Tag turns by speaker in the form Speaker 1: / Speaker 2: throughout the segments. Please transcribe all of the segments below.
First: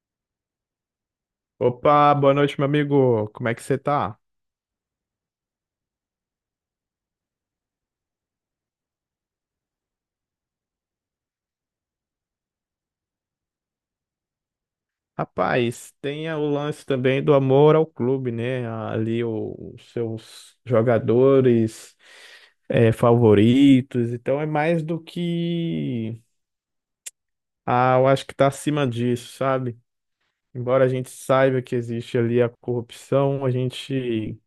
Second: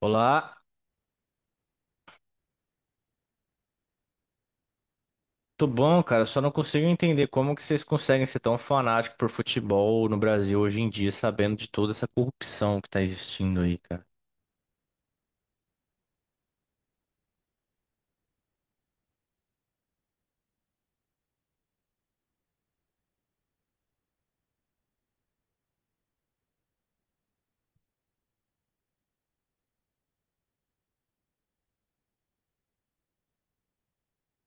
Speaker 1: Olá,
Speaker 2: Opa, boa noite, meu amigo. Como é que você tá?
Speaker 1: tudo bom, cara? Eu Só não consigo entender como que vocês conseguem ser tão fanáticos por futebol no Brasil hoje em dia, sabendo de toda essa corrupção que tá existindo aí, cara.
Speaker 2: Rapaz, tem o lance também do amor ao clube, né? Ali os seus jogadores favoritos. Então é mais do que. Ah, eu acho que tá acima disso, sabe? Embora a gente saiba que existe ali a corrupção, a gente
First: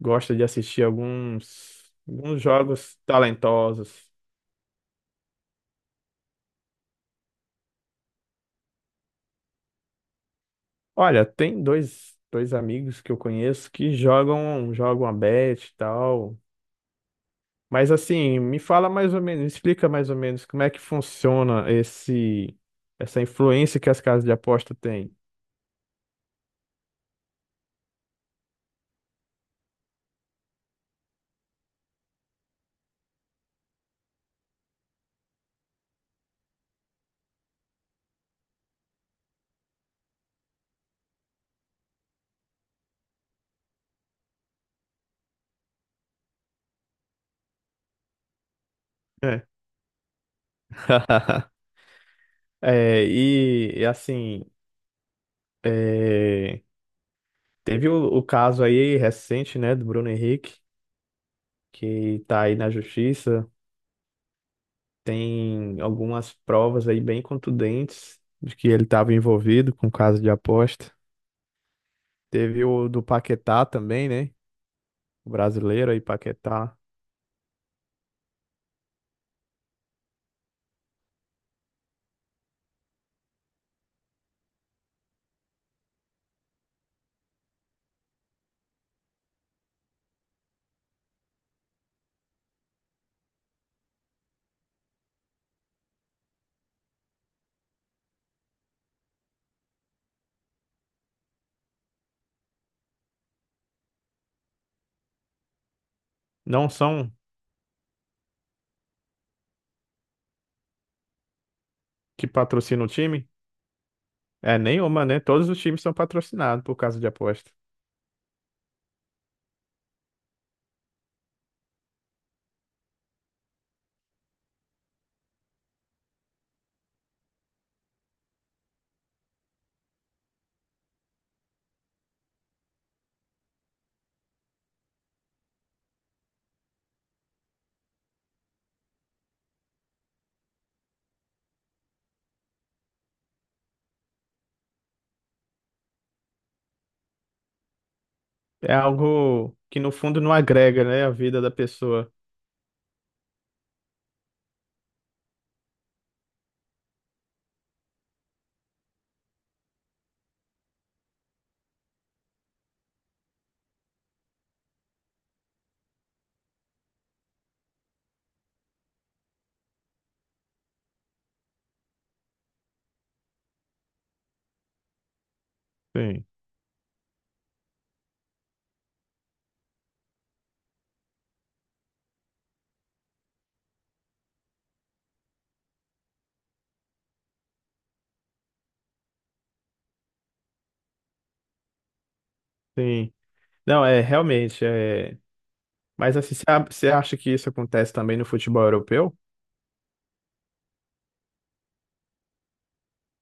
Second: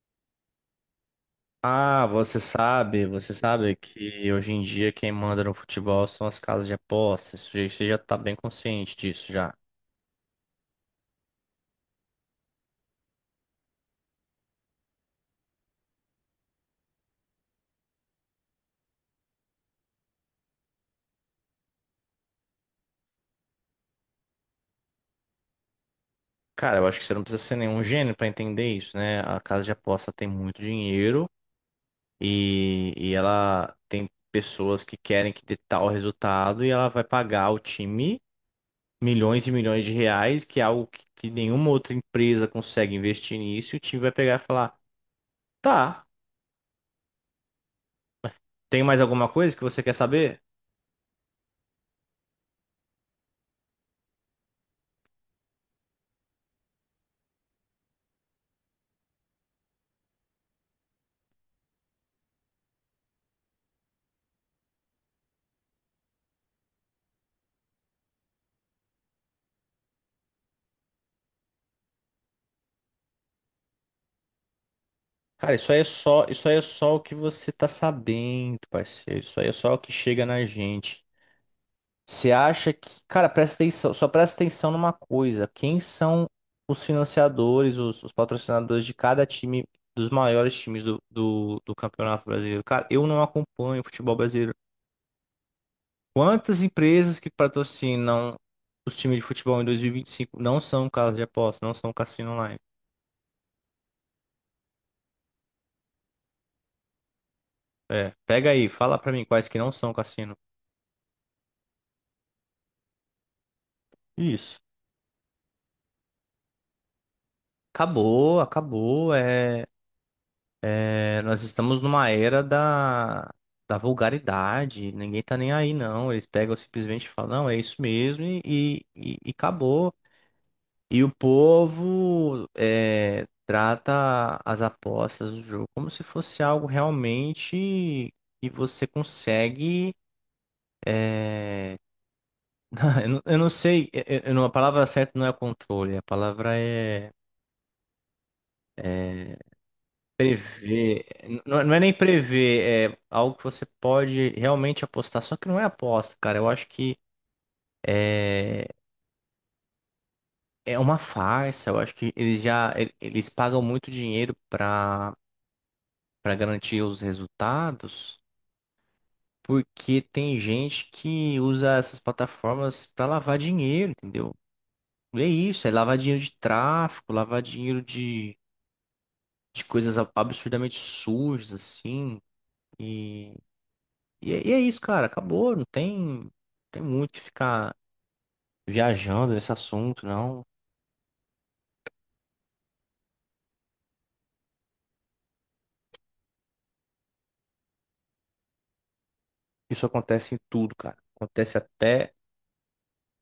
Speaker 2: gosta de assistir
Speaker 1: Ah,
Speaker 2: alguns jogos
Speaker 1: você sabe
Speaker 2: talentosos.
Speaker 1: que hoje em dia quem manda no futebol são as casas de apostas. Você já tá bem consciente disso já.
Speaker 2: Olha, tem dois amigos que eu conheço que jogam a bet e tal. Mas assim, me fala mais ou menos, me explica mais ou menos como é que funciona essa influência que as casas de aposta têm.
Speaker 1: Cara, eu acho que você não precisa ser nenhum gênio pra entender isso, né? A casa de aposta tem muito dinheiro e ela tem pessoas que querem que dê tal resultado e ela vai pagar o time milhões e milhões de reais, que é algo que nenhuma outra empresa consegue investir nisso, e o time vai pegar e falar: tá, tem mais alguma
Speaker 2: É.
Speaker 1: coisa que você quer saber?
Speaker 2: É, e, e, assim, é, Teve o caso aí recente, né, do Bruno Henrique, que tá aí na justiça. Tem algumas provas aí bem contundentes de que ele estava envolvido com caso de aposta. Teve o do Paquetá também, né? O
Speaker 1: Cara,
Speaker 2: brasileiro aí,
Speaker 1: isso aí é
Speaker 2: Paquetá.
Speaker 1: só o que você tá sabendo, parceiro. Isso aí é só o que chega na gente. Você acha que, cara, presta atenção, só presta atenção numa coisa: quem são os financiadores, os patrocinadores de cada time, dos maiores times do Campeonato Brasileiro. Cara, eu não acompanho o futebol brasileiro. Quantas empresas que patrocinam os times de futebol em 2025 não são casas de aposta, não são cassino online?
Speaker 2: Não são
Speaker 1: É, pega aí, fala pra mim quais que não são cassino.
Speaker 2: que patrocinam o time?
Speaker 1: Isso.
Speaker 2: É nenhuma, né? Todos os times são patrocinados por causa de aposta.
Speaker 1: Acabou, acabou. Nós estamos numa era da vulgaridade. Ninguém tá nem aí, não. Eles pegam simplesmente e falam, não, é isso mesmo e acabou. E o povo trata as apostas do jogo como se fosse algo realmente que você consegue é, eu não sei, eu não- a palavra certa não é controle, a palavra é,
Speaker 2: É
Speaker 1: é
Speaker 2: algo que no fundo não agrega, né,
Speaker 1: prever.
Speaker 2: a vida da
Speaker 1: Não, não é nem
Speaker 2: pessoa.
Speaker 1: prever, é algo que você pode realmente apostar, só que não é aposta, cara. Eu acho que é, é uma farsa, eu acho que eles já eles pagam muito dinheiro para garantir os resultados, porque tem gente que usa essas plataformas para lavar dinheiro, entendeu? E é isso, é lavar dinheiro
Speaker 2: Sim,
Speaker 1: de tráfico, lavar dinheiro de coisas absurdamente sujas, assim. E, e é isso, cara, acabou, não tem, tem muito que ficar viajando nesse assunto, não.
Speaker 2: sim. Não, é realmente, é... Mas assim, você você acha que isso acontece também no futebol europeu?
Speaker 1: Isso acontece em tudo, cara. Acontece até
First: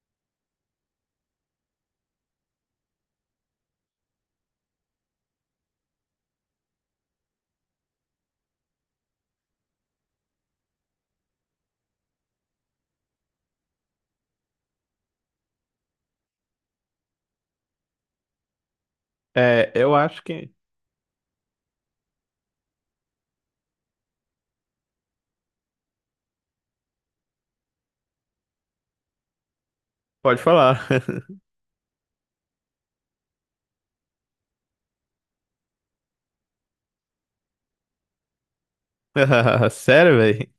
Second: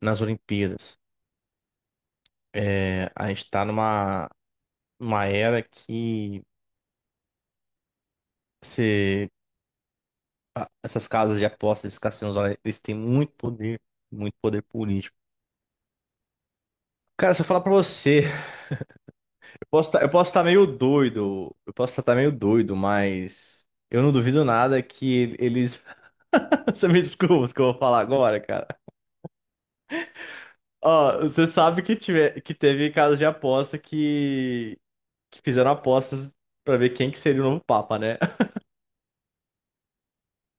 Speaker 1: nas Olimpíadas. É, a gente tá numa era que você essas casas de apostas, esses cassinos, olha, eles têm muito poder político. Cara, se eu falar pra você,
Speaker 2: É, eu
Speaker 1: eu
Speaker 2: acho
Speaker 1: posso estar
Speaker 2: que...
Speaker 1: meio doido, eu posso estar meio doido, mas eu não duvido nada que eles. Você me desculpa o que eu vou falar agora, cara.
Speaker 2: Pode falar.
Speaker 1: Ó, você sabe que teve casos de aposta que fizeram apostas pra ver quem que seria o novo Papa, né?
Speaker 2: Sério, velho?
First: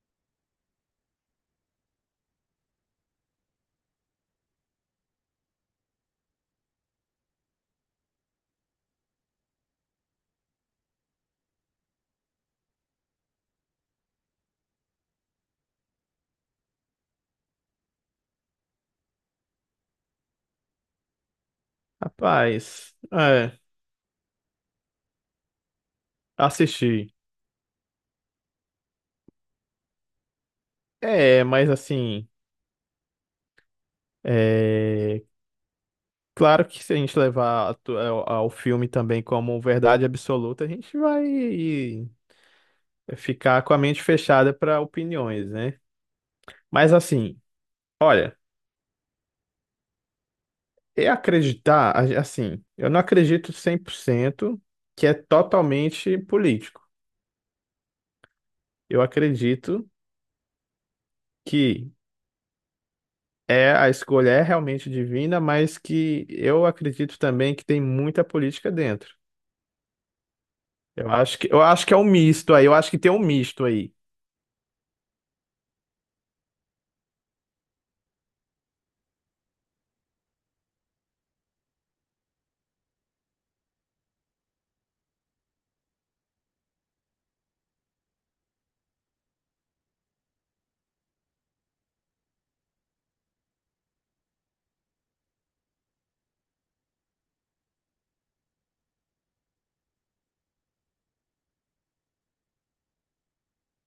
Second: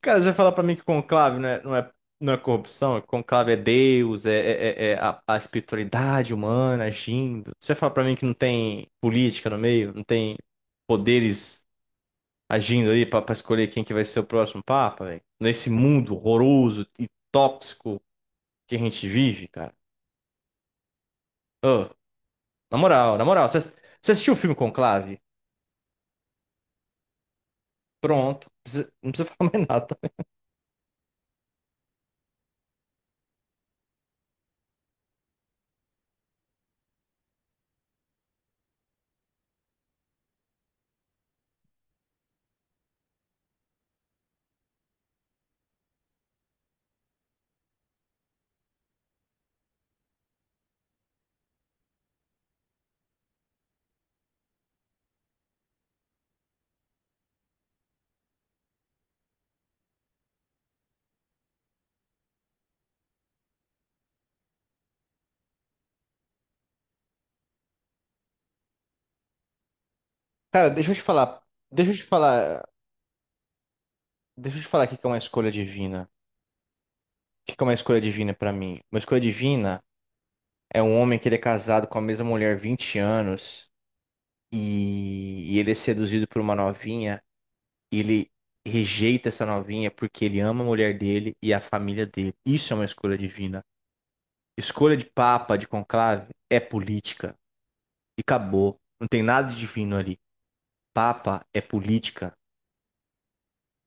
Speaker 1: Cara, você fala pra mim que conclave não é corrupção, que conclave é Deus, é a espiritualidade humana agindo. Você fala pra mim que não tem política no meio, não tem poderes agindo pra escolher quem que vai ser o próximo papa, velho? Nesse mundo horroroso e tóxico que a gente vive, cara. Ô,
Speaker 2: Rapaz,
Speaker 1: na moral, você,
Speaker 2: é,
Speaker 1: você assistiu o filme Conclave?
Speaker 2: assisti.
Speaker 1: Pronto, não precisa falar mais nada.
Speaker 2: É, mas assim, é, claro que se a gente levar ao ao filme também como verdade absoluta, a gente vai ficar com a mente fechada para opiniões, né? Mas assim, olha, é acreditar, assim, eu não acredito 100% que é totalmente político. Eu acredito que é, a escolha é realmente divina, mas que eu acredito também que tem muita política dentro.
Speaker 1: Cara,
Speaker 2: Eu acho
Speaker 1: deixa
Speaker 2: que
Speaker 1: eu
Speaker 2: é
Speaker 1: te
Speaker 2: um misto
Speaker 1: falar,
Speaker 2: aí, eu acho que tem um misto aí.
Speaker 1: deixa eu te falar aqui que é uma escolha divina. Que é uma escolha divina pra mim? Uma escolha divina é um homem que ele é casado com a mesma mulher há 20 anos e ele é seduzido por uma novinha e ele rejeita essa novinha porque ele ama a mulher dele e a família dele. Isso é uma escolha divina. Escolha de papa, de conclave, é política. E acabou. Não tem nada de divino ali. Papa é política.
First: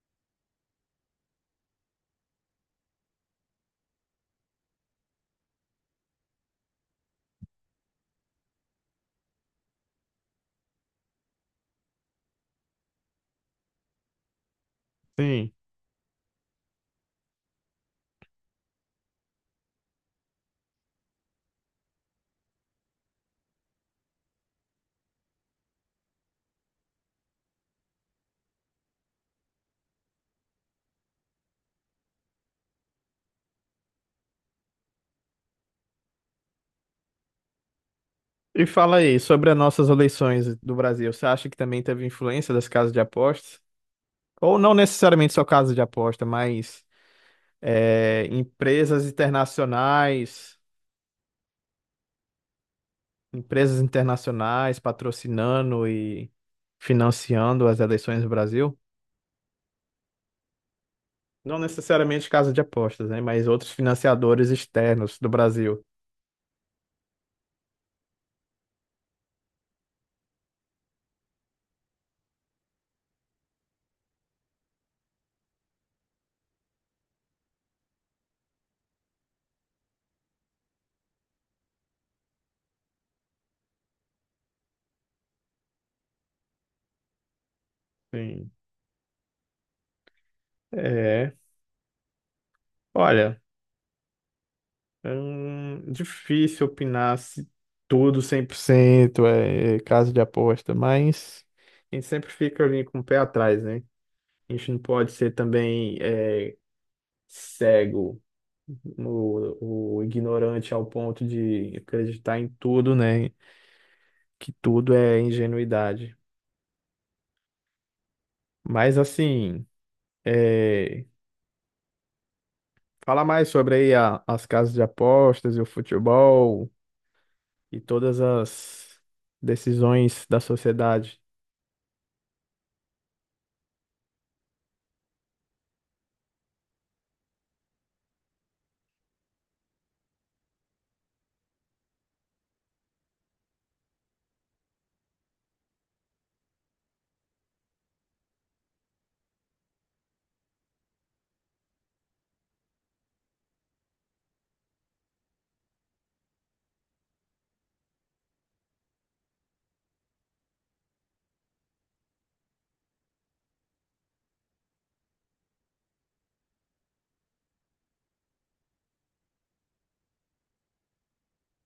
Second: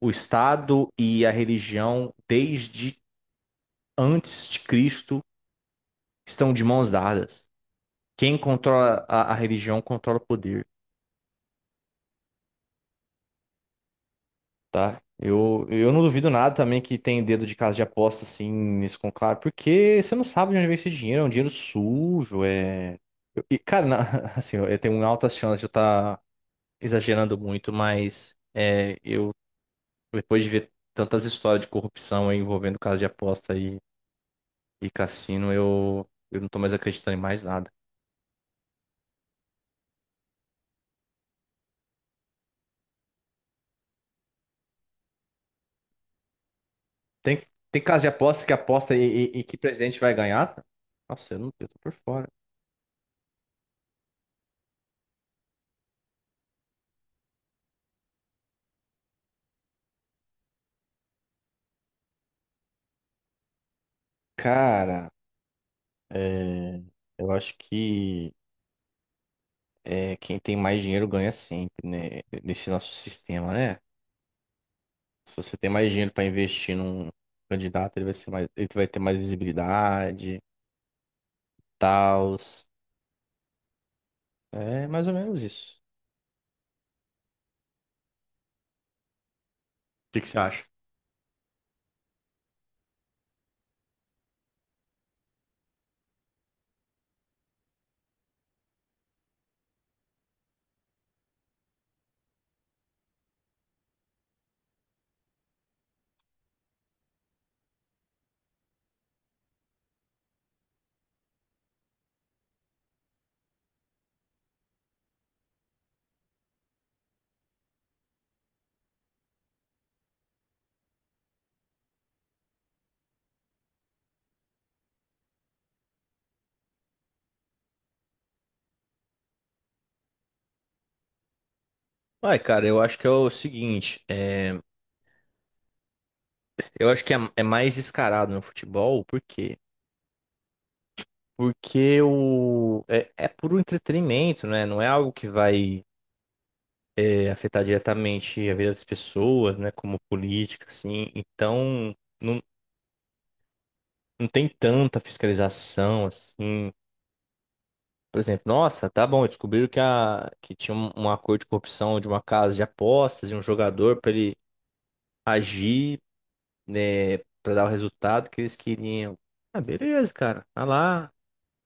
Speaker 1: O Estado e a religião, desde antes de Cristo, estão de mãos dadas. Quem controla a religião controla o poder, tá?
Speaker 2: Sim.
Speaker 1: Eu não duvido nada também que tem dedo de casa de aposta assim nesse conclave, porque você não sabe de onde vem esse dinheiro, é um dinheiro sujo, é. Eu- E, cara, na- assim, eu tenho altas chances de eu estar exagerando muito, mas depois de ver tantas histórias de corrupção aí envolvendo casa de aposta e cassino, eu não tô mais acreditando em mais nada.
Speaker 2: E fala aí, sobre as nossas eleições do Brasil, você acha que também teve influência das casas de apostas? Ou não necessariamente só casas de aposta, mas
Speaker 1: Tem, tem casa de
Speaker 2: é,
Speaker 1: aposta que e que presidente vai ganhar? Nossa, eu não, eu tô por fora.
Speaker 2: empresas internacionais patrocinando e financiando as eleições do Brasil? Não necessariamente casa de apostas, né? Mas outros financiadores
Speaker 1: Cara,
Speaker 2: externos do Brasil.
Speaker 1: é, eu acho que quem tem mais dinheiro ganha sempre, né? Nesse nosso sistema, né? Se você tem mais dinheiro para investir num candidato, ele vai ser mais, ele vai ter mais visibilidade, tal. É mais ou menos isso.
Speaker 2: Sim.
Speaker 1: O que que você acha?
Speaker 2: É. Olha, é difícil opinar se tudo 100% é casa de aposta, mas a gente sempre fica ali com o pé atrás, né? A gente não pode ser também é, cego, o ignorante ao ponto de acreditar em tudo, né? Que tudo é ingenuidade. Mas assim. é Fala mais sobre aí as casas de apostas e o futebol e todas as decisões da sociedade,
Speaker 1: Ué, cara, eu acho que é o seguinte, eu acho que é mais escarado no futebol, por quê? Porque é puro entretenimento, né? Não é algo que vai afetar diretamente a vida das pessoas, né, como política, assim. Então, não, não tem tanta fiscalização, assim. Por exemplo, nossa, tá bom, descobriram que tinha um acordo de corrupção de uma casa de apostas e um jogador para ele agir, né, para dar o resultado que eles queriam. Ah, beleza, cara, tá lá,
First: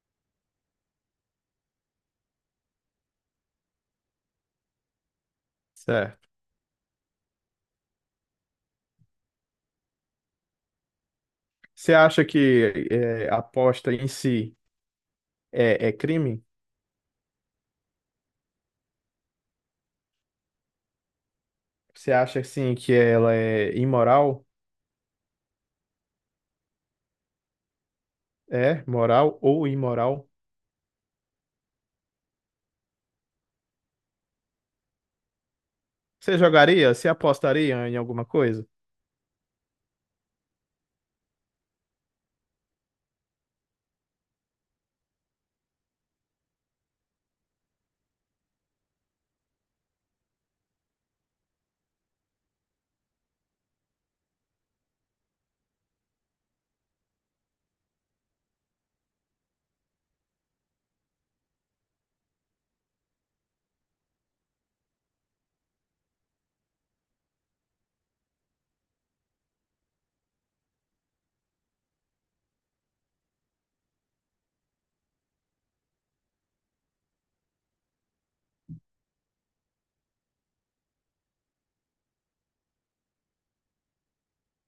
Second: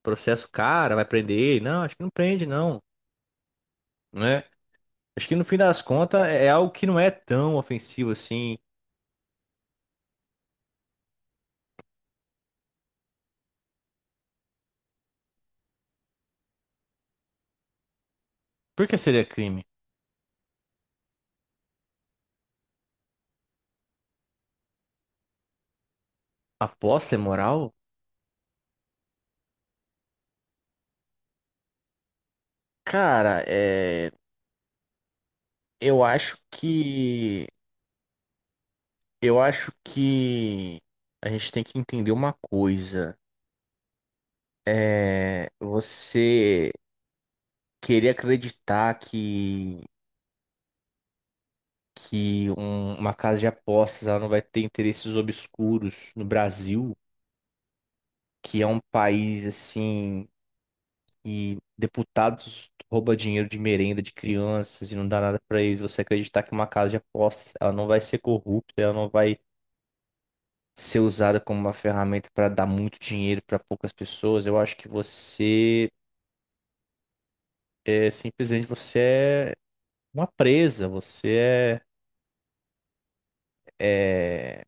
Speaker 1: processo cara, vai prender ele. Não, acho que não prende, não, né? Acho que no fim das contas
Speaker 2: certo?
Speaker 1: é é algo que não é tão ofensivo assim.
Speaker 2: Você acha que a aposta em si é crime?
Speaker 1: Por que seria crime?
Speaker 2: Você acha assim que ela é imoral?
Speaker 1: Aposta é moral?
Speaker 2: É moral ou imoral?
Speaker 1: Cara, eu acho
Speaker 2: Você jogaria? Você
Speaker 1: que
Speaker 2: apostaria em alguma coisa?
Speaker 1: eu acho que a gente tem que entender uma coisa. É, você querer acreditar que uma casa de apostas ela não vai ter interesses obscuros no Brasil, que é um país assim e deputados rouba dinheiro de merenda de crianças e não dá nada pra eles. Você acreditar que uma casa de apostas ela não vai ser corrupta, ela não vai ser usada como uma ferramenta para dar muito dinheiro para poucas pessoas, eu acho que você é simplesmente você é, uma presa, você é, é-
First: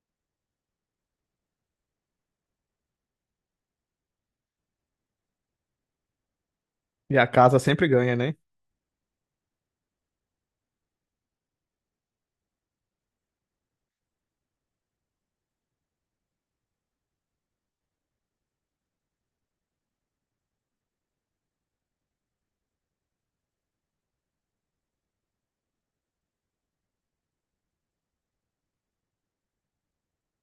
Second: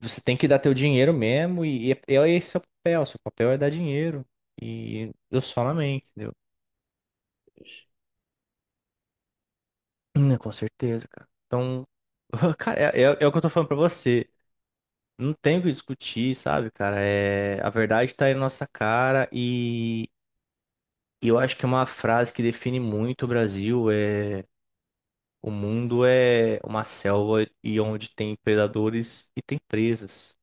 Speaker 1: você tem que dar teu dinheiro mesmo e é esse é o papel, seu papel é dar dinheiro e eu só amém, entendeu?
Speaker 2: E a casa sempre ganha, né?
Speaker 1: Com certeza, cara. Então, cara, é o que eu tô falando pra você. Não tem o que discutir, sabe, cara? É, a verdade tá aí na nossa cara e eu acho que é uma frase que define muito o Brasil. É, o mundo é uma selva e onde tem predadores e tem presas.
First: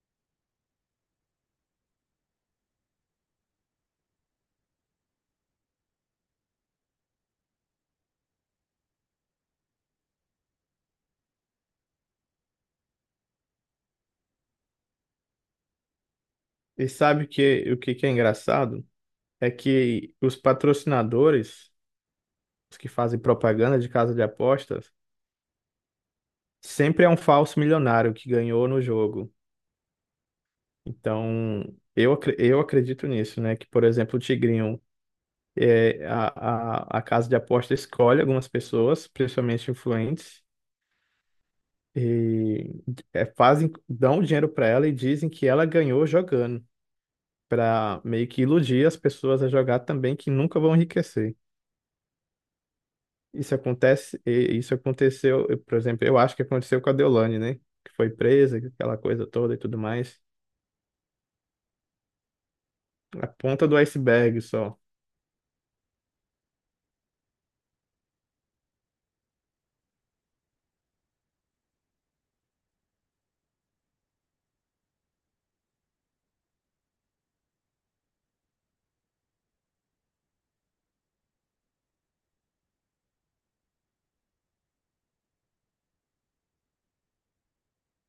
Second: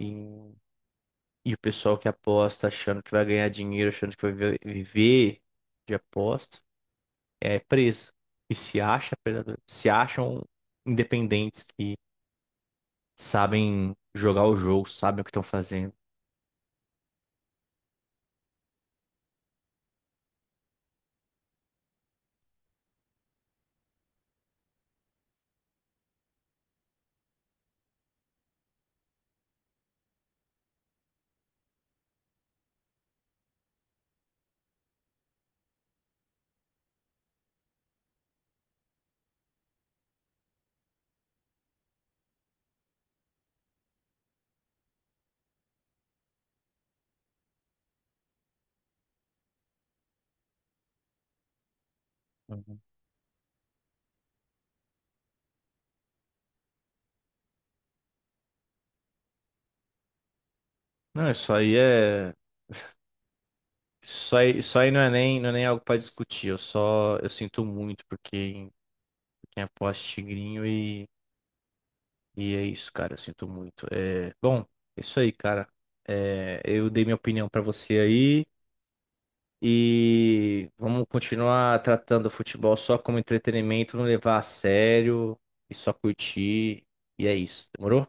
Speaker 1: E, e o pessoal que aposta achando que vai ganhar dinheiro, achando que viver de aposta, é presa. E se acha predador, se acham independentes que sabem jogar o jogo, sabem o que estão fazendo.
Speaker 2: E sabe o que que é engraçado? É que os patrocinadores, os que fazem propaganda de casa de apostas, sempre é um falso milionário que ganhou no jogo. Então, eu acredito nisso, né? Que, por exemplo, o Tigrinho, é, a, a casa de aposta escolhe algumas pessoas, principalmente influentes, e é, fazem, dão o dinheiro para ela e dizem que ela ganhou jogando, para meio que iludir as pessoas a jogar também, que nunca vão enriquecer.
Speaker 1: Uhum.
Speaker 2: Isso acontece, e isso aconteceu, eu, por exemplo, eu acho que aconteceu com a Deolane, né? Que foi presa, aquela coisa toda e tudo mais.
Speaker 1: Não, isso aí é.
Speaker 2: A ponta do iceberg
Speaker 1: Isso
Speaker 2: só.
Speaker 1: aí não é nem, não é nem algo para discutir. Eu sinto muito porque quem aposta em tigrinho e E é isso, cara. Eu sinto muito. É, bom, é isso aí, cara. É, eu dei minha opinião pra você aí. E vamos continuar tratando o futebol só como entretenimento, não levar a sério e só curtir. E é isso, demorou?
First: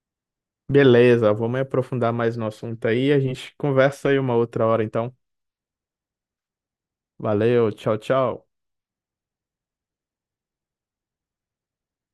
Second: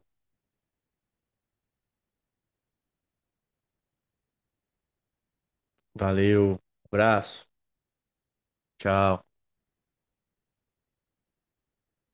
Speaker 2: Beleza, vamos aprofundar mais no assunto aí. A gente conversa aí uma outra hora, então.
Speaker 1: Valeu, abraço,
Speaker 2: Valeu, tchau, tchau.
Speaker 1: tchau.